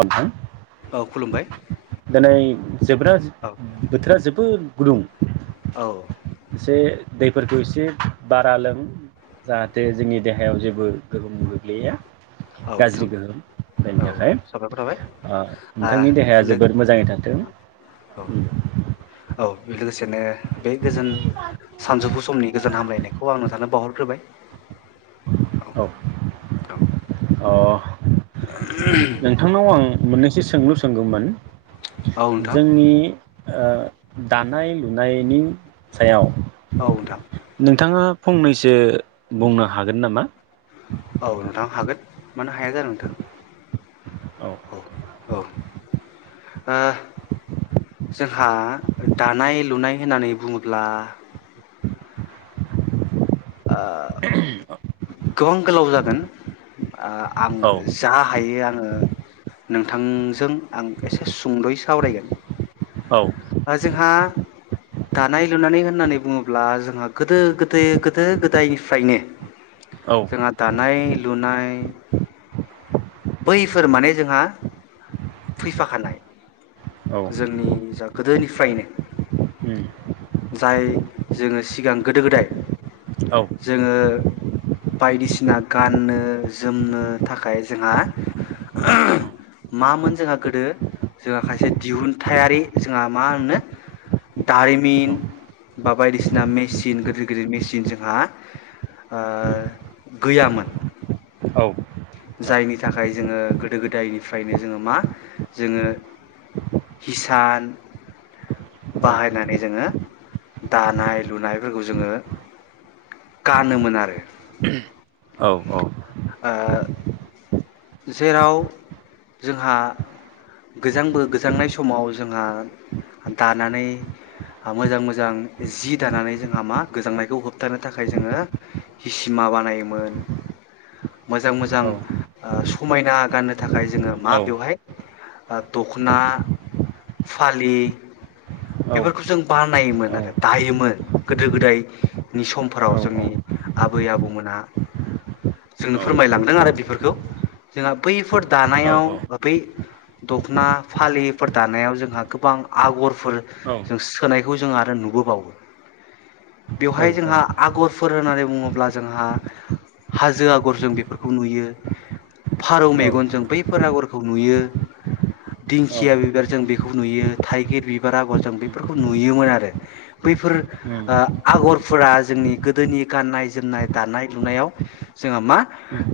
आ औ खुलुमबाय दिनै जोब्रा औ बोथोरा जोबोद गुदुं औ एसे दैफोरखौ एसे बारा लों जाहाथे जोंनि देहायाव जेबो गोहोम गोग्लैया। औ गाज्रि नोंथां गोहोम द औ औ थाखाय साबायखर थाबाय ओ आ नोंथांनि देहाया लोगो जोबोद मोजाङै थाथों। औ औ लोगोसेनो बे गोजोन सानजौफु समनि गोजोन हामलायनायखौ आं नोंथांनो बावहरग्रोबाय औ औ अ नोंथांनाव आं मोननैसो सोंलु सोंगौमोन। औ नोंथां जोंनि ओ दानाय लुनायनि सायाव औ नोंथां नोंथाङा फंनैसो बुंनो हागोन नामा औ नोंथां हागोन मानो हाया जानो नोंथां औ औ औ ओ जोंहा दानाय लुनाय होननानै बुङोब्ला ओ गोबां गोलाव जागोन। आ आङो औ जा हायो आं ङो नोंथांजों आं एसे सुंद'यै सावरायगोन। औ ओ जोंहा दानाय लुनानै होननानै बुङोब्ला जोंहा गोदो गोदो गोद दो गोदायनिफ्रायनो औ जोंहा दाद नाय लुनाय बैफोर माने जोंहा फैफाखानाय। औ जोंनि जा गोदोनिफ्रायनो उम जाय जोङो सिगां गोदो गोदाय औ जोङो बायदिसिना गाननो जोमनो थाखाय जोंहा मामोन जोंहा गोदो जोंहा खायसे दिहुनथायारि जोंहा मा होनो औ नोंथां औ दारिमिन बा बायदिसिना मेचिन गोदोर गोदोर मेसिन जोंहा गैयामोन। जायनि थाखाय जोङो गोदो गोदायनिफ्रायनो जोङो मा जोङो हिसान बाहायनानै जोङो दानाय लुनायफोरखौ जोङो गानोमोन आरो। ओ जेराव जोंहा गोजांबो गोजांनाय समाव जोंहा दानानै मोजां मोजां जि दानानै जोंहा मा गोजांनायखौ होबथानो थाखाय जोङो हिसिमा बानायोमोन मोजां मोजां ओ समायना गाननो थाखाय जोङो मा बेवहाय दख'ना फालि बेफोरखौ जों बानायोमोन आरो दायोमोन गोदो गोदायनि समफोराव जोंनि आबै आबौमोना जोंनो फोरमायलांदों आरो बेफोरखौ। जोंहा बैफोर दानायाव बै दख'ना फालिफोर दानायाव जोंहा गोबां आगरफोर जों सोनायखौ जों आरो नुबोबावो। बेवहाय जोंहा आगर फोर होननानै बुङोब्ला जोंहा हाजो आगर जों बेफोरखौ नुयो फारौ औ मेगनजों बैफोर आगरखौ नुयो दिंखिया बिबारजों बेखौ नुयो थाइगिर बिबार आगरजों बेफोरखौ नुयोमोन आरो बैफोर ओ आगरफोरा जोंनि गोदोनि गाननाय जोमनाय दानाय लुनायाव जोंहा मा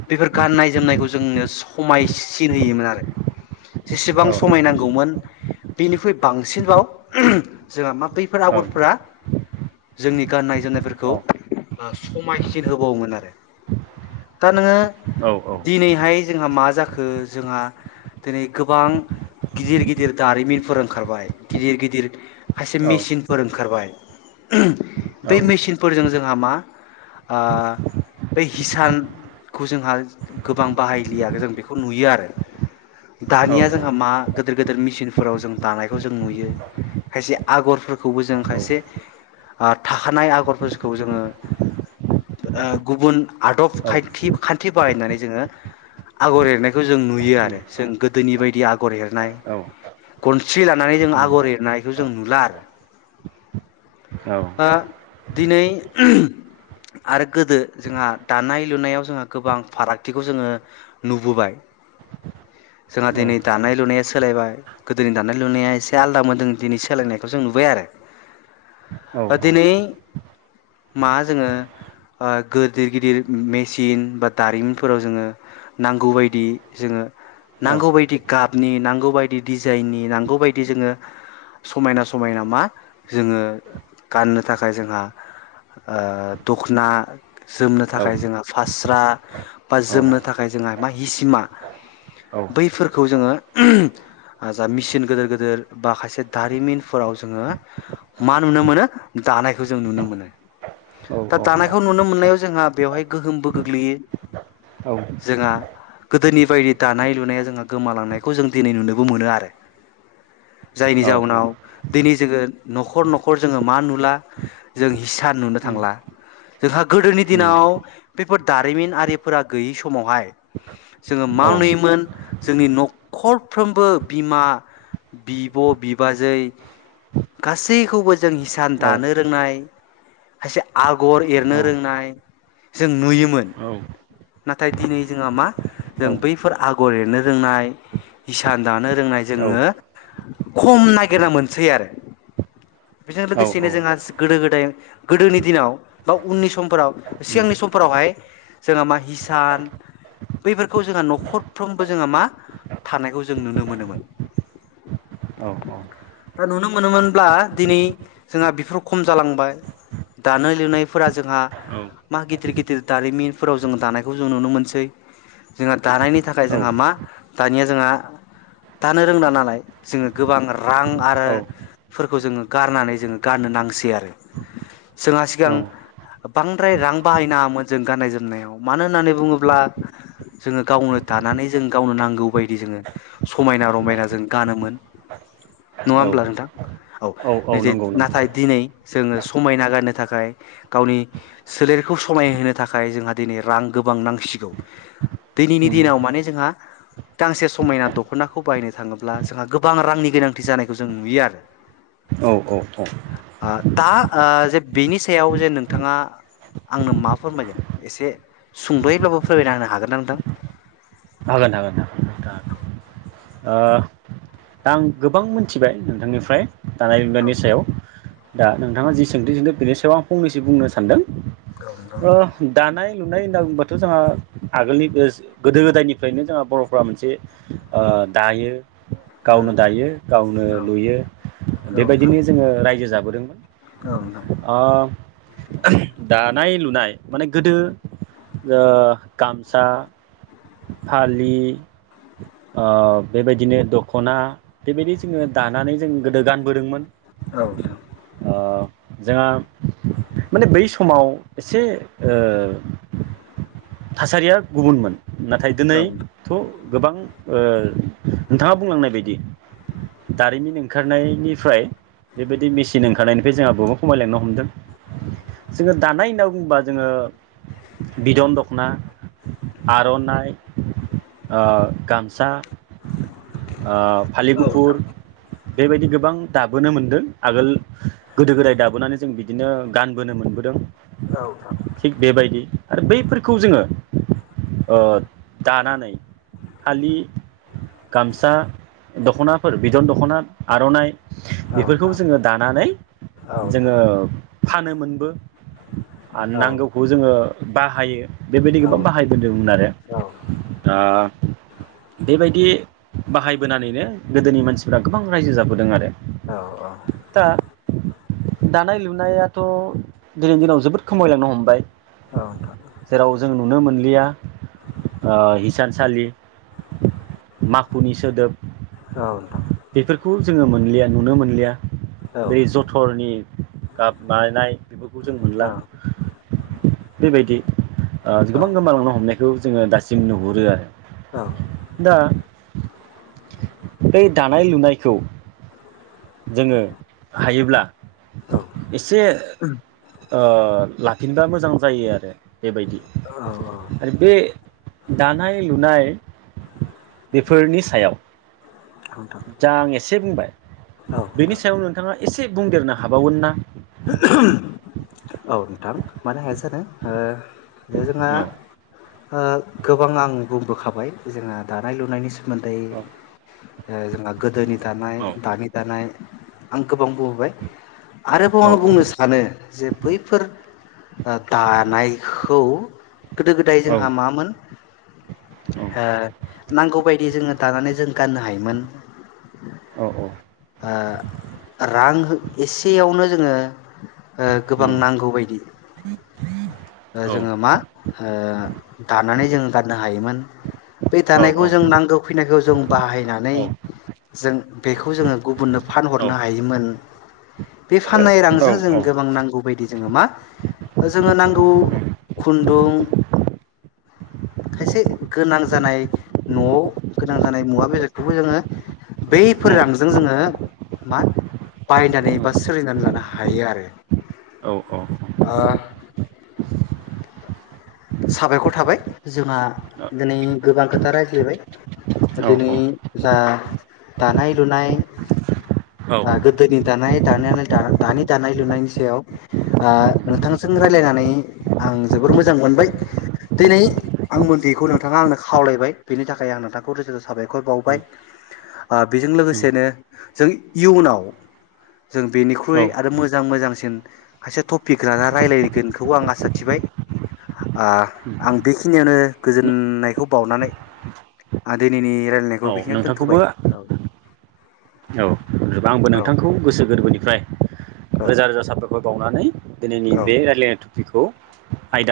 बेफोर गाननाय जोमनाय खौ जोंनो समायसिन होयोमोन आरो जेसेबां समाय नांगौमोन बेनिख्रुइ बांसिनबाव जोंहा मा बैफोर औ उम आगरफोरा जोंनि गाननाय जोमनायफोरखौ समायसिन होबावोमोन आरो दा नोङो औ दिनैहाय जोंहा मा जाखो जोंहा दिनै गोबां गिदिर गिदिर दारिमिनफोर ओंखारबाय गिदिर गिदिर खायसे मेचिनफोर ओंखारबाय बै औ मेचिनफोरजों जोंहा मा ओ बै हिसानखौ जोंहा गोबां बाहायलिया जों बेखौ नुयो आरो दानिया जोंहा मा गोदोर गोदोर मेसिनफोराव जों दानायखौ जों नुयो खायसे आगरफोरखौबो औ जों खायसे ओ थाखानाय आगरफोरखौ जोङो ओ गुबुन आदब खायथि खान्थि बाहायनानै जोङो आगर एरनायखौ जों नुयो आरो जों गोदोनि बायदि आगर एरनाय औ उम औ उम औ गनसि लानानै जों आगर एरनायखौ जों नुला आरो ओ दिनै आरो गोदो जोंहा दानाय-लुनायाव जोंहा गोबां फाराग थिखौ जोङो नुबोबाय जोंहा दिनै दानाय लुनाया सोलायबाय गोदोनि दानाय लुनाया एसे आलदा मोन जों दिनै सोलायनायखौ जों नुबाय आरो। औ उम दिनै मा जोङो गोदिर ओ गिदिर मेचिन बा दारिमिन फोराव जोङो नांगौबायादि जोङो नांगौबायायदि गाबनि नांगौ बायदि डिजाइननि नांगौ बायदि जोङो समायना समायना मा जोङो गाननो थाखाय जोंहा ओ दख'ना जोमनो थाखाय उम जोंहा फा स्रा बा जोमनो थाखाय जोंहा मा हिसिमा बैफोरखौ जोङो जा मिसिन गोदोर गोदोर बा खायसे दारिमिनफोराव जोङो मा नुनो मोनो दानायखौ जों नुनो मोनो औ दा दानायखौ नुनो मोननायाव जोंहा बेवहाय गोहोमबो गोग्लैयो। औ जोंहा गोदोनि बायदि दानाय लुनाया जोंहा गोमालांनायखौ जों दिनै नुनोबो मोनो आरो। जायनि जाउनाव औ दिनै जोङो न'खर न'खर जोङो मा नुला जों इसान नुनो थांला जोंहा गोदोनि दिनाव बे फोर दारिमिन आरि फोरा गैयि समावहाय जोङो मा नुयोमोन जोंनि न'खरफ्रोमबो बिमा बिब' बिबाजै गासैखौबो जों हिसान दानो रोंनाय खायसे आगर एरनो रोंनाय जों नुयोमोन। नाथाय दिनै जोंहा मा जों बैफोर आगर एरनो रोंनाय इसान दानो रोंनाय जोङो खम नागिरना मोनसै आरो बेजों औ औ लोगोसेनो जोंहा गोदो गोदाय गोदोनि दिनाव बा उननि समफोराव औ सिगांनि समफोरावहाय जोंहा मा हिसान बैफोरखौ जोंहा न'खरफ्रोमबो जोंङो मा थानायखौ जों नुनो मोनोमोन दा नुनो मोनोमोनब्ला दिनै जोंहा बेफोराव खम जालांबाय दानाय लुनायफोरा जोंहा मा गिदिर गिदिर दारिमिनफोराव जों दानाय खौ जों नुनो मोनसै जोंहा दानायनि थाखाय जोंहा मा दानिया जोंहा दानो रोंला नालाय जोंङो गोबां रां आरोफोरखौ जोंङो गारनानै जोंङो गारनो नांसै आरो जोंहा सिगां बांद्राय रां बाहायनाङामोन जों गाननाय जोमनायाव । मानो होननानै बुंङोब्ला जोंङो गावनो दानानै जों गावनो नांगौ बायदि जोङो समायना रमायना जों गानोमोन । नंङा होमब्ला नोंथां औ नै दि नंगौ नंगौ नाथाय दिनै जोंङो समायना गारनो थाखाय गावनि सोलेरखौ समायहोनो थाखाय जोंहा दिनै रां गोबां नांसिगौ दिनैनि दिनाव माने जोंहा गांसे समायना दख'नाखौ बायनो थांङोब्ला जोंहा गोबां रांनि गोनांथि जानायखौ जों नुयो आरो। औ औ औ दा आ जे बेनि सायाव जे नोंथाङा आंनो मा फोरमायगोन? एसे सुंद'यैब्लाबो फोरमायना होनो हागोन ना नोंथां? हागोन हागोन नोंथां हागोन ओ दा आं गोबां मोन्थिबाय नोंथांनिफ्राय दानाय लुनायनि सायाव दा नोंथांङा जि सोंथि सोंदों बेनि सायाव आं फंनैसो बुंनो सानदों नोंथां । ओ दानाय लुनाय होनना बुंङोबाथ' जोंहा आगोलनि बोस गोदो गोदायनि निफ्रायनो जोंहा बर'फ्रा मोनसे ओ दायो। गावनो दायो गावनो लुयो औ नोंथां बेबायदिनो जोंङो रायजो जा बोदों औ नोंथां ओ दानाय लुनाय माने गोदो ओ गामसा फालि ओ बेबायदिनो दख'ना बेबायदि जोंङो दानानै जों गोदो गानबोदोंमोन। औ नोंथां। ओ जोंहा माने बै समाव एसे ओ थासारिया गुबुनमोन । नाथाय दिनैथ' गोबां ओ नोंथांङा बुंलांनाय बायदि दारिमिन ओंखारनायनिफ्राय बेबायदि मेसिन ओंखारनायनिफ्राय जोंहा बहुद खमायलांनो हमदों जोंङो दानाय होनना बुंङोबा जोंङो बिदन दख ना आर'नाइ ओ गामसा ओ फालिगुफुर नोंथां बेबायदि गोबां दाबोनो मोनदों आगोल गोदो गोदाय दाबोनानै जों बिदिनो गानबोनो मोनबोदों औ नोंथां । थिक बेबायदि आरो बैफोर खौ जोंङो ओ दानानै फालि गामसा दख'नाफोर बिदन दख'ना आर'नाइ औ बेफोरखौ नोंथां। जोंङो दानानै औ नोंथां जोंङो फानोमोनबो आरो औ औ नांगौखौ जोंङो बाहायो बेबायदि गोबां बाहायबोदोंमोन आरो औ दा ओ बेबायदि बाहायबोनानैनो गोदोनि मानसिफ्रा गोबां रायजो जाबोदों आरो औ औ दा दानाय लुनायाथ' दिनैनि दिनाव जोबोद खमायलांनो हमबाय औ नोंथां जेराव जों नुनो मोनलिया ओ हिसानसालि माखुनि सोदोब औ नोंथां बेफोरखौ जोङो मोनलिया नुनो मोनलिया औ बै जथरनि गाब बानायनाय बेफोरखौ जों औ मोनला औ बेबायदि ओ गोबां गोमालांनो हमनाय खौ जोङो दासिम नुहुरो नोंथां औ आरो दा बै दानाय लुनायखौ जोङो हायोब्ला एसे ओ लाफिनबा मोजां जायो आरो बेबायदि आरो बे दानाय लुनाय बेफोरनि सायाव नोंथां जा आं एसे बुंबाय बेनि सायाव नोंथाङा एसे दे बुंदेरनो हाबावगोन ना औ नोंथां मानो हाया जानो ओ ओ जोंहा औ ओ गोबां आं बुंबोखाबाय जोंहा दानाय लुनायनि सा मोनथै औ दा जोंहा गोदोनि औ उम औ उम औ दानाय दानि दानाय आं गोबां बुंबोबाय आ बुं आं बुंनो सानो जे बैफोर दानायखौ गोदो गोदाइ जोंहा मामोन ओ नांगौबायदि जोंओ दानानै जों गाननो हायोमोन ओ रां हो एसेयावनो जोङो ओ गोबां नांगौ बायदि ओ जोङो मा ओ दानानै जोङो गाननो हायोमोन। बे दानायखौ जों नांगौ खिनाखौ जों बाहायनानै जों बेखौ जोङो गुबुननो फानहरनो हायोमोन। बे फाननाय रांजों जों गोबां नांगौ बायदि जोङो मा जोङो नांगौ खुन्दुं खायसे गोनां जानाय न'वाव गोनां जानाय मुवा बेसादखौबो जोङो बैफोर उम रांजों जोङो मा बायनानै बा सोलिनानै लानो हायो आरो। औ औ ओ साबायखर थाबाय जोंहा दिनै गोबां खोथा रायज्लायबाय। दिनै दा दानाय लुनाय, ओ गोदोनि दानाय दानायानो दा दानि दानाय लुनायनि सायाव आ नोंथांजों रायलायनानै आं जोबोर मोजां मोनबाय। दिनै आं मोनथियैखौ नोंथाङा आंनो खावलायबाय बेनि थाखाय आं नोंथांखौ रोजा रोजा साबायखर बावबाय आ बेजों लोगोसेनो जों इयुनाव जों उम औ बेनिख्रुइ आरो मोजां मोजां सिन खायसे टपिक राना रायलायगोनखौ आं आसा थिबाय। आ आं बेखिनियावनो गोजोननायखौ बावनानै आं दिनैनि रायलायनायखौ बेखिनियावनो दोनथ'बाय औ। आंबो औ नोंथांखौ गोसो गोरबोनिफ्राय रोजा रोजा साबायखर बाव नानै दिनैनि औ बे रायलायनाय पिकखौ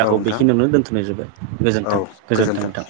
औ नोंथां बेखिनियावनो दोन्थ'नाय जोबबाय गोजोन्थों गोजोन्थों नोंथां।